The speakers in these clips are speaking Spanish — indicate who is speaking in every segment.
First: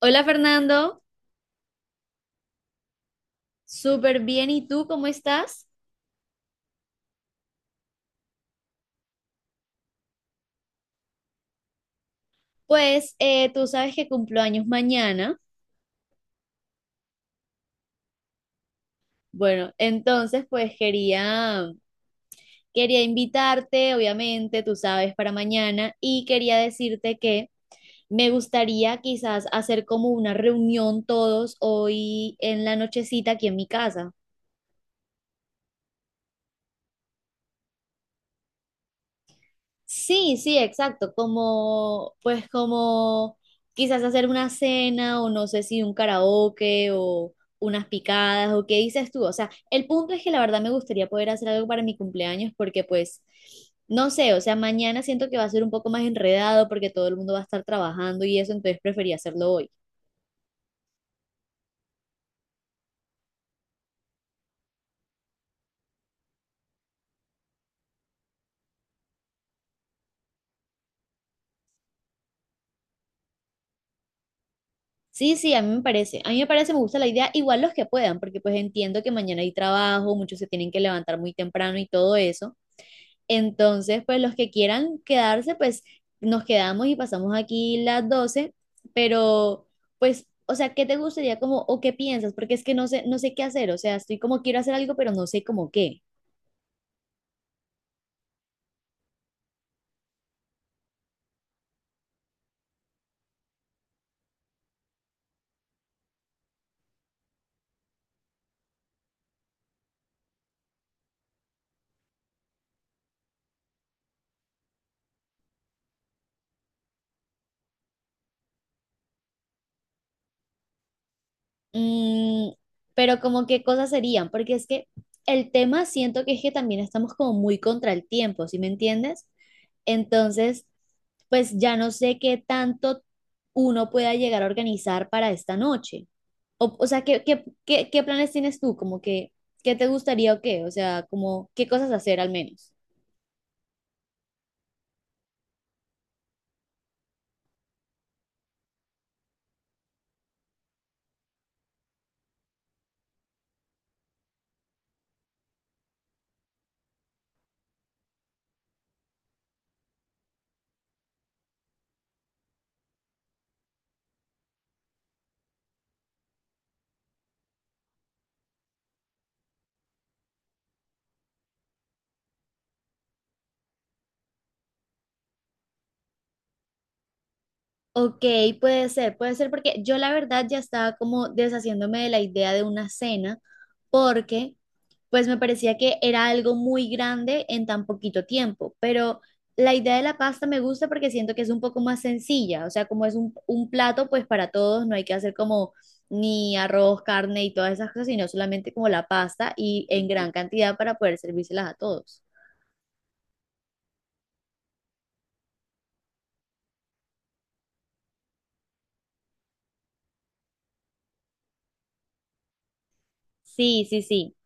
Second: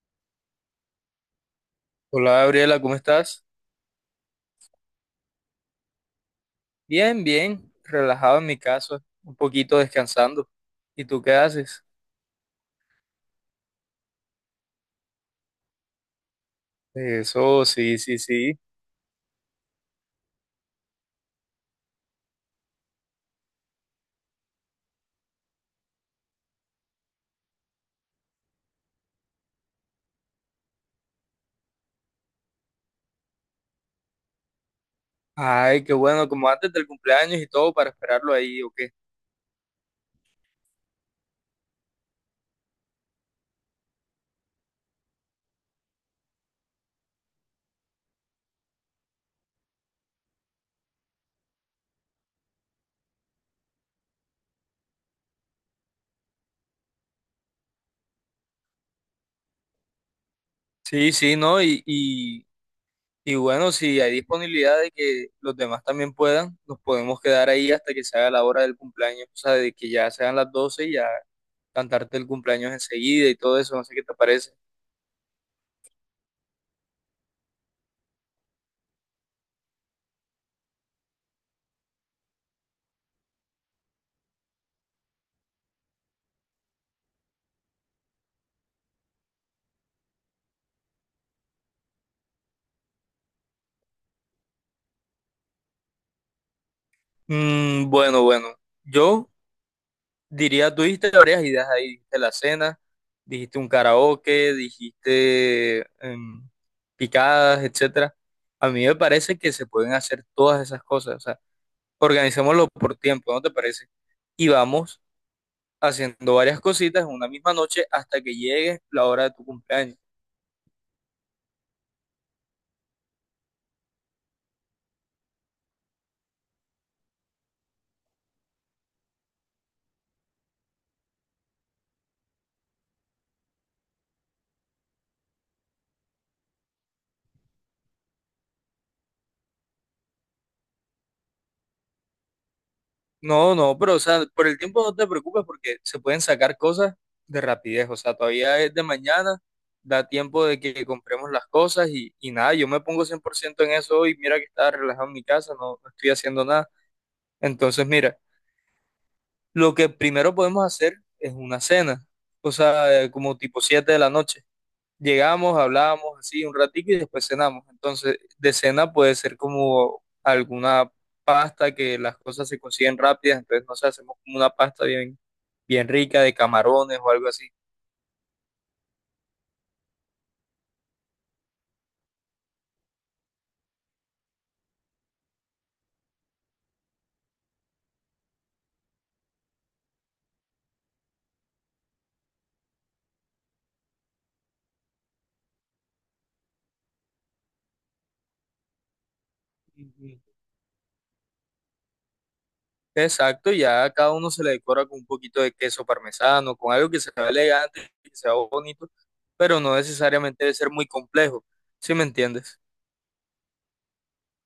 Speaker 1: Hola Fernando,
Speaker 2: Hola Gabriela, ¿cómo estás?
Speaker 1: súper bien. ¿Y tú cómo estás?
Speaker 2: Bien, bien, relajado en mi casa, un poquito descansando. ¿Y tú qué haces?
Speaker 1: Pues tú sabes que cumplo años mañana.
Speaker 2: Eso, sí, sí, sí.
Speaker 1: Bueno, entonces pues quería invitarte, obviamente, tú sabes, para mañana y quería decirte que me gustaría quizás hacer como una reunión todos hoy en la nochecita aquí en mi casa.
Speaker 2: Ay, qué bueno, como antes del cumpleaños y todo para esperarlo ahí, ¿o qué?
Speaker 1: Sí, sí, exacto, como, pues como quizás hacer una cena o no sé si un karaoke o unas picadas o qué dices tú, o sea, el punto es que la verdad me gustaría poder hacer algo para mi cumpleaños porque pues, no sé, o sea, mañana siento que va a ser un poco más enredado porque todo el mundo va a estar trabajando y eso, entonces prefería hacerlo hoy.
Speaker 2: Sí, sí, ¿no? Y bueno, si hay disponibilidad de que los demás también puedan, nos podemos quedar ahí hasta que se haga la hora del cumpleaños, o sea, de que ya sean las 12 y ya cantarte el cumpleaños enseguida y todo eso, no sé qué te parece.
Speaker 1: Sí, sí, a mí me parece, me gusta la idea, igual los que puedan, porque pues entiendo que mañana hay trabajo, muchos se tienen que levantar muy temprano y todo eso. Entonces, pues los que quieran quedarse, pues nos quedamos y pasamos aquí las 12, pero pues, o sea, ¿qué te gustaría como o qué piensas? Porque es que no sé, no sé qué hacer, o sea, estoy como quiero hacer algo, pero no sé como qué.
Speaker 2: Mm, bueno, bueno, yo diría, tú dijiste varias ideas ahí, dijiste la cena, dijiste un karaoke, dijiste picadas, etcétera. A mí me parece que se pueden hacer todas esas cosas, o sea, organizémoslo por tiempo, ¿no te parece? Y vamos haciendo varias cositas en una misma noche hasta que llegue la hora de tu cumpleaños.
Speaker 1: Mm, pero como qué cosas serían, porque es que el tema siento que es que también estamos como muy contra el tiempo, ¿sí me entiendes? Entonces, pues ya no sé qué tanto uno pueda llegar a organizar para esta noche. O sea, ¿qué planes tienes tú? Como que, ¿qué te gustaría o qué? O sea, como, ¿qué cosas hacer al menos?
Speaker 2: No, no, pero o sea, por el tiempo no te preocupes porque se pueden sacar cosas de rapidez. O sea, todavía es de mañana, da tiempo de que compremos las cosas y nada, yo me pongo 100% en eso hoy. Mira que estaba relajado en mi casa, no, no estoy haciendo nada. Entonces, mira, lo que primero podemos hacer es una cena, o sea, como tipo 7 de la noche. Llegamos, hablábamos así un ratico y después cenamos. Entonces, de cena puede ser como alguna pasta que las cosas se consiguen rápidas, entonces no sé, hacemos como una pasta bien, bien rica de camarones o algo así.
Speaker 1: Ok, puede ser porque yo la verdad ya estaba como deshaciéndome de la idea de una cena, porque pues me parecía que era algo muy grande en tan poquito tiempo, pero la idea de la pasta me gusta porque siento que es un poco más sencilla, o sea, como es un plato, pues para todos no hay que hacer como ni arroz, carne y todas esas cosas, sino solamente como la pasta y en
Speaker 2: Ujú.
Speaker 1: gran cantidad para poder servírselas a todos.
Speaker 2: Exacto, ya a cada uno se le decora con un poquito de queso parmesano, con algo que se vea elegante, que se vea bonito, pero no necesariamente debe ser muy complejo, ¿sí me entiendes?
Speaker 1: Sí, sí, sí.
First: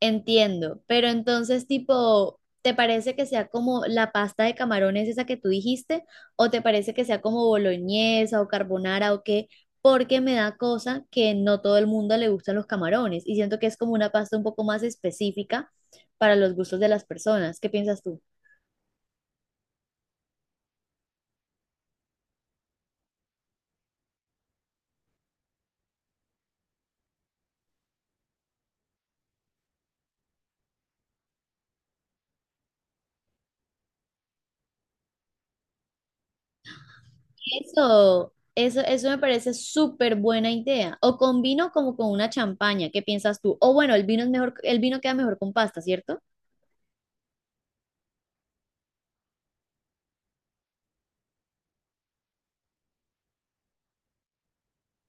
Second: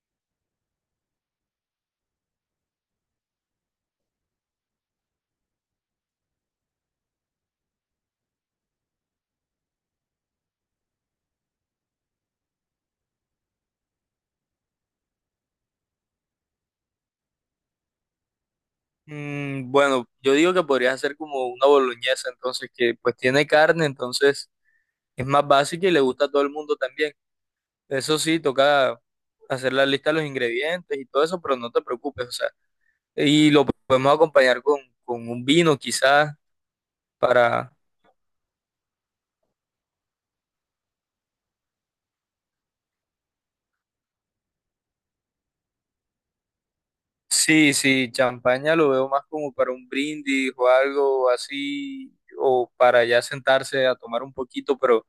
Speaker 1: Entiendo, pero entonces tipo, ¿te parece que sea como la pasta de camarones esa que tú dijiste? ¿O te parece que sea como boloñesa o carbonara o qué? Porque me da cosa que no todo el mundo le gustan los camarones y siento que es como una pasta un poco más específica para los gustos de las personas. ¿Qué piensas tú?
Speaker 2: Mm, bueno, yo digo que podrías hacer como una boloñesa, entonces que pues tiene carne, entonces es más básica y le gusta a todo el mundo también. Eso sí, toca hacer la lista de los ingredientes y todo eso, pero no te preocupes, o sea, y lo podemos acompañar con un vino quizás para,
Speaker 1: Eso me parece súper buena idea. O con vino como con una champaña, ¿qué piensas tú? O bueno, el vino es mejor, el vino queda mejor con pasta, ¿cierto?
Speaker 2: sí, sí, champaña lo veo más como para un brindis o algo así, o para ya sentarse a tomar un poquito,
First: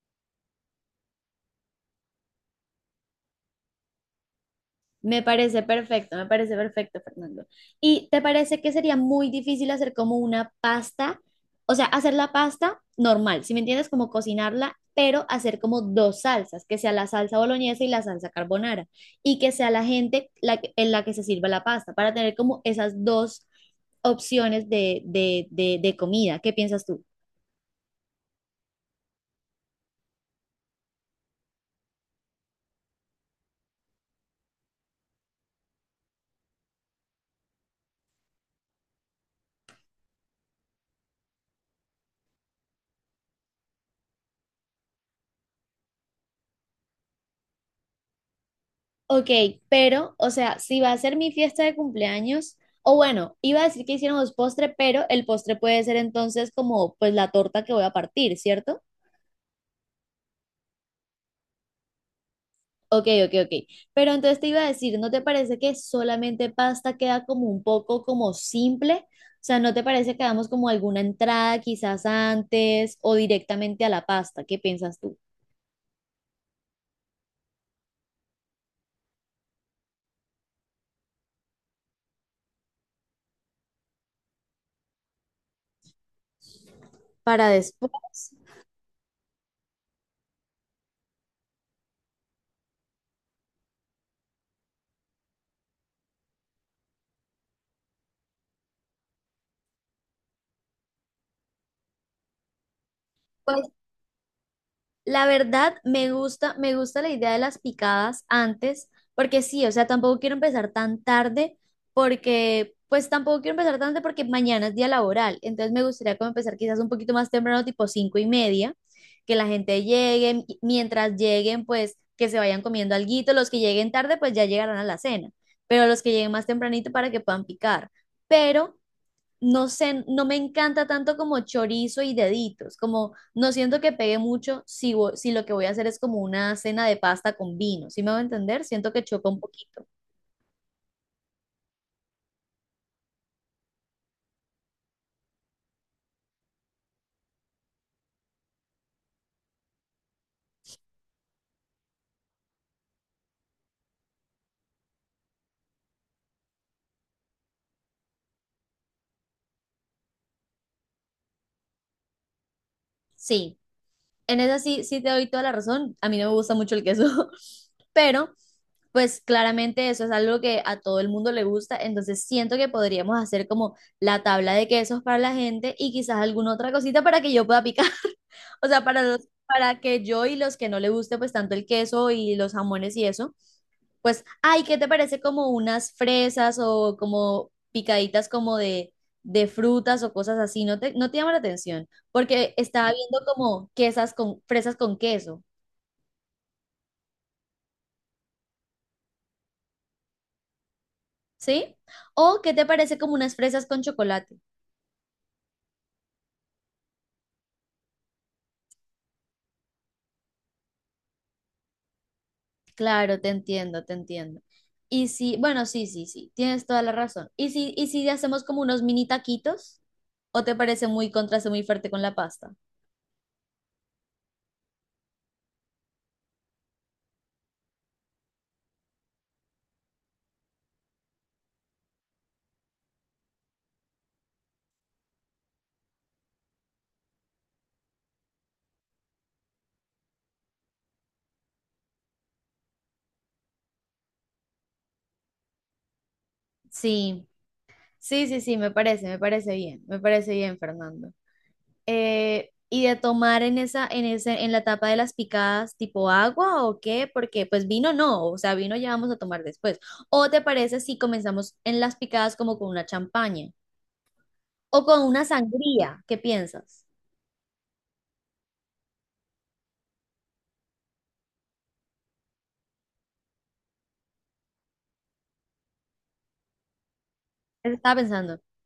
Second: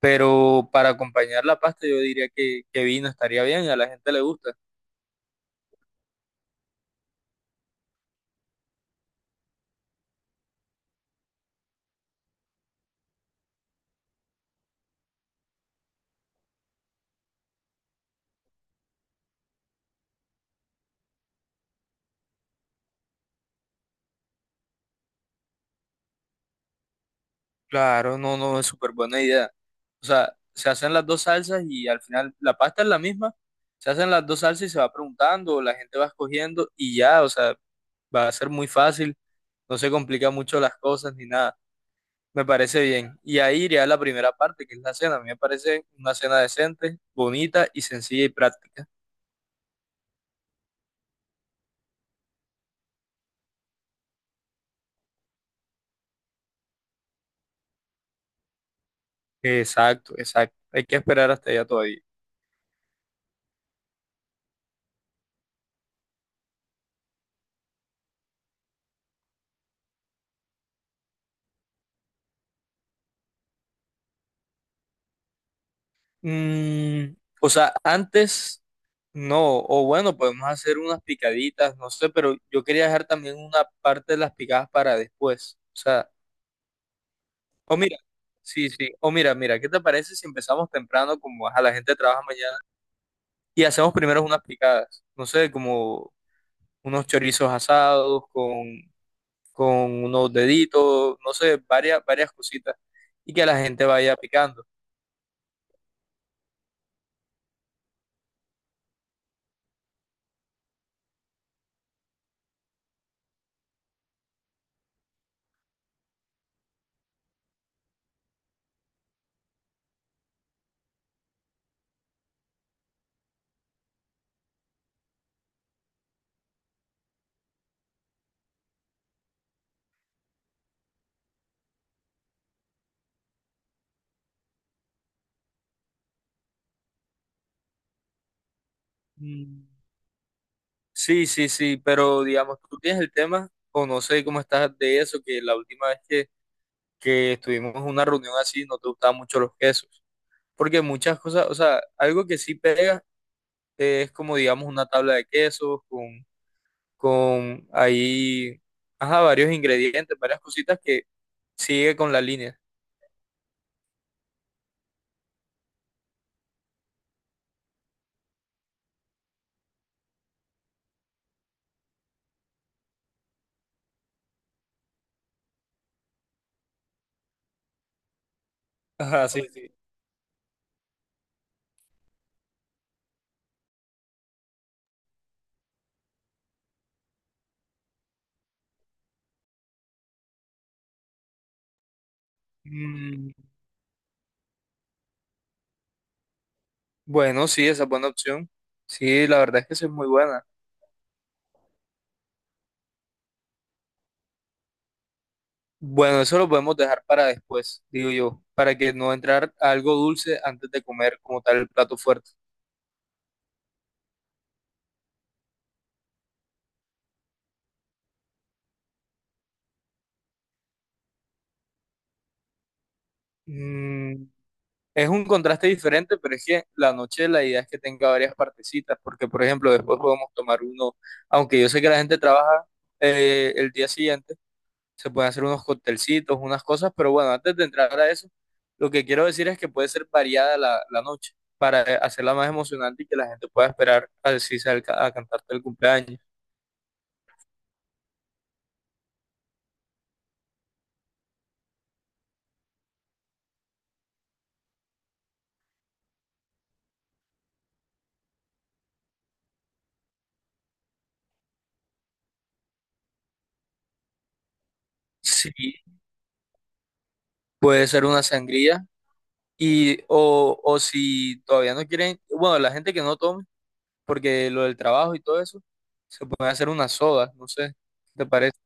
Speaker 2: pero para acompañar la pasta yo diría que vino estaría bien a la gente le gusta.
Speaker 1: Me parece perfecto, Fernando. ¿Y te parece que sería muy difícil hacer como una pasta? O sea, hacer la pasta normal, si me entiendes, como cocinarla, pero hacer como dos salsas, que sea la salsa boloñesa y la salsa carbonara, y que sea la gente en la que se sirva la pasta, para tener como esas dos opciones de comida. ¿Qué piensas tú?
Speaker 2: Claro, no, no, es súper buena idea. O sea, se hacen las dos salsas y al final la pasta es la misma. Se hacen las dos salsas y se va preguntando, la gente va escogiendo y ya, o sea, va a ser muy fácil, no se complica mucho las cosas ni nada. Me parece bien. Y ahí iría la primera parte, que es la cena. A mí me parece una cena decente, bonita y sencilla y práctica.
Speaker 1: Ok, pero, o sea, si va a ser mi fiesta de cumpleaños, o bueno, iba a decir que hiciéramos postre, pero el postre puede ser entonces como pues la torta que voy a partir, ¿cierto?
Speaker 2: Exacto, exacto. Hay que esperar hasta allá todavía.
Speaker 1: Ok. Pero entonces te iba a decir, ¿no te parece que solamente pasta queda como un poco como simple? O sea, ¿no te parece que hagamos como alguna entrada quizás antes o directamente a la pasta? ¿Qué piensas tú?
Speaker 2: Mm, o sea, antes no, o bueno, podemos hacer unas picaditas, no sé, pero yo quería dejar también una parte de las picadas para después. O sea,
Speaker 1: Para
Speaker 2: o
Speaker 1: después.
Speaker 2: mira, sí, sí, mira, ¿qué te parece si empezamos temprano, como a la gente trabaja mañana, y hacemos primero unas picadas? No sé, como unos chorizos asados con, unos deditos, no sé, varias cositas, y que la
Speaker 1: Pues
Speaker 2: gente vaya picando.
Speaker 1: La verdad, me gusta la idea de las picadas antes, porque sí, o sea, tampoco quiero empezar tan tarde, porque, pues tampoco quiero empezar tan tarde porque mañana es día laboral, entonces me gustaría como empezar quizás un poquito más temprano, tipo 5:30, que la gente llegue, y mientras lleguen, pues que se vayan comiendo alguito, los que lleguen tarde, pues ya llegarán a la cena, pero los que lleguen más tempranito para que puedan picar, pero no sé, no me encanta tanto como chorizo y deditos, como no siento que pegue mucho si, si lo que voy a hacer es como una cena de pasta con vino, ¿sí me va a entender? Siento que choca un
Speaker 2: Mm.
Speaker 1: poquito.
Speaker 2: Sí, sí, sí, pero digamos, tú tienes el tema, o no sé cómo estás de eso, que la última vez que estuvimos en una reunión así, no te gustaban mucho los quesos. Porque muchas cosas, o sea, algo que sí pega es como, digamos, una tabla de quesos con ahí, ajá, varios ingredientes, varias cositas que sigue con la línea.
Speaker 1: Sí, en esa sí, sí te doy toda la razón, a mí no me gusta mucho el queso, pero pues claramente eso es algo que a todo el mundo le gusta, entonces siento que podríamos hacer como la tabla de quesos para la gente y quizás alguna otra cosita para que yo pueda picar. O sea,
Speaker 2: Ajá, sí, sí.
Speaker 1: para que yo y los que no le guste pues tanto el queso y los jamones y eso, pues, ay, ¿qué te parece como unas fresas o como picaditas como de frutas o cosas así? No te llama la atención, porque estaba viendo
Speaker 2: Mm,
Speaker 1: como quesas con, fresas con queso,
Speaker 2: bueno, sí, esa es buena opción. Sí, la verdad es que esa es muy buena.
Speaker 1: ¿sí? O ¿qué te parece como unas fresas con chocolate?
Speaker 2: Bueno, eso lo podemos dejar para después, digo yo, para que no entrar algo dulce antes de comer como tal el plato fuerte.
Speaker 1: Te entiendo. Y sí bueno, sí, sí, sí, tienes toda la razón. Y si hacemos como unos mini taquitos? ¿O te parece muy contraste muy fuerte con la pasta?
Speaker 2: Mm, es un contraste diferente, pero es que la noche la idea es que tenga varias partecitas, porque por ejemplo después podemos tomar uno, aunque yo sé que la gente trabaja el día siguiente, se pueden hacer unos coctelcitos, unas cosas, pero bueno, antes de entrar a eso, lo que quiero decir es que puede ser variada la, la noche para hacerla más emocionante y que la gente pueda esperar a decirse a cantarte el cumpleaños.
Speaker 1: Sí, sí, me parece bien, Fernando. Y de tomar en en la tapa de las picadas, tipo agua o qué, porque pues vino no, o sea, vino ya vamos a tomar después. ¿O te parece si comenzamos en las picadas como con una champaña o con una
Speaker 2: Sí,
Speaker 1: sangría? ¿Qué piensas?
Speaker 2: puede ser una sangría y o si todavía no quieren, bueno, la gente que no toma porque lo del trabajo y todo eso, se puede hacer una soda, no sé,
Speaker 1: Eso estaba
Speaker 2: ¿qué te
Speaker 1: pensando.
Speaker 2: parece?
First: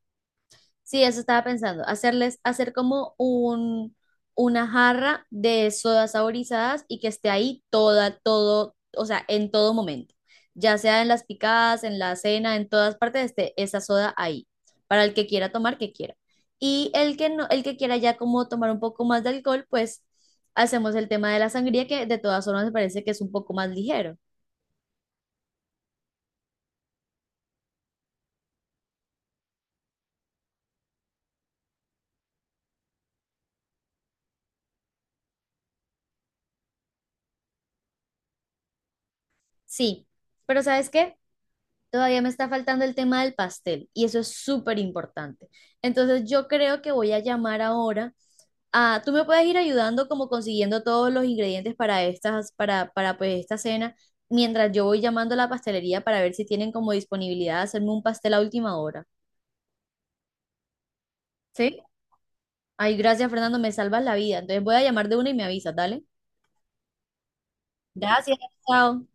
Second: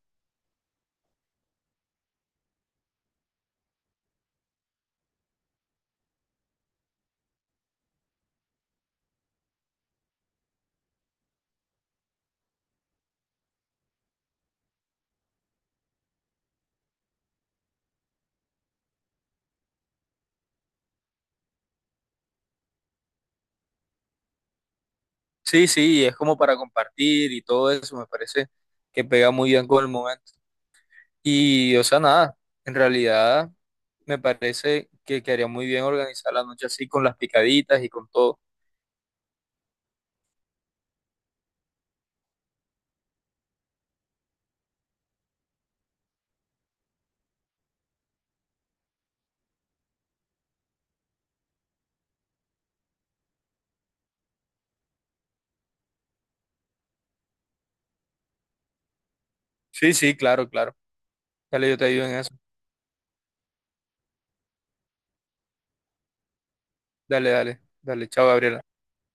Speaker 1: Sí, eso estaba pensando, hacer como una jarra de sodas saborizadas y que esté ahí todo, o sea, en todo momento, ya sea en las picadas, en la cena, en todas partes esté esa soda ahí, para el que quiera tomar, que quiera. Y el que no, el que quiera ya como tomar un poco más de alcohol, pues hacemos el tema de la sangría, que de todas formas me parece que es un poco más ligero.
Speaker 2: Sí, sí, es como para compartir y todo eso, me parece que pega muy bien con el momento. Y, o sea, nada, en realidad me parece que quedaría muy bien organizar la noche así con las picaditas y con todo.
Speaker 1: Sí, pero ¿sabes qué? Todavía me está faltando el tema del pastel y eso es súper importante. Entonces yo creo que voy a llamar ahora a, tú me puedes ir ayudando como consiguiendo todos los ingredientes para para pues esta cena, mientras yo voy llamando a la pastelería para ver si tienen como disponibilidad de hacerme un pastel a última hora.
Speaker 2: Sí, sí, claro, claro. Dale, yo
Speaker 1: ¿Sí?
Speaker 2: te ayudo en eso.
Speaker 1: Ay, gracias Fernando, me salvas la vida. Entonces voy a llamar de una y me avisas, dale.
Speaker 2: Dale, dale, dale, chao,
Speaker 1: Gracias,
Speaker 2: Gabriela.
Speaker 1: chao.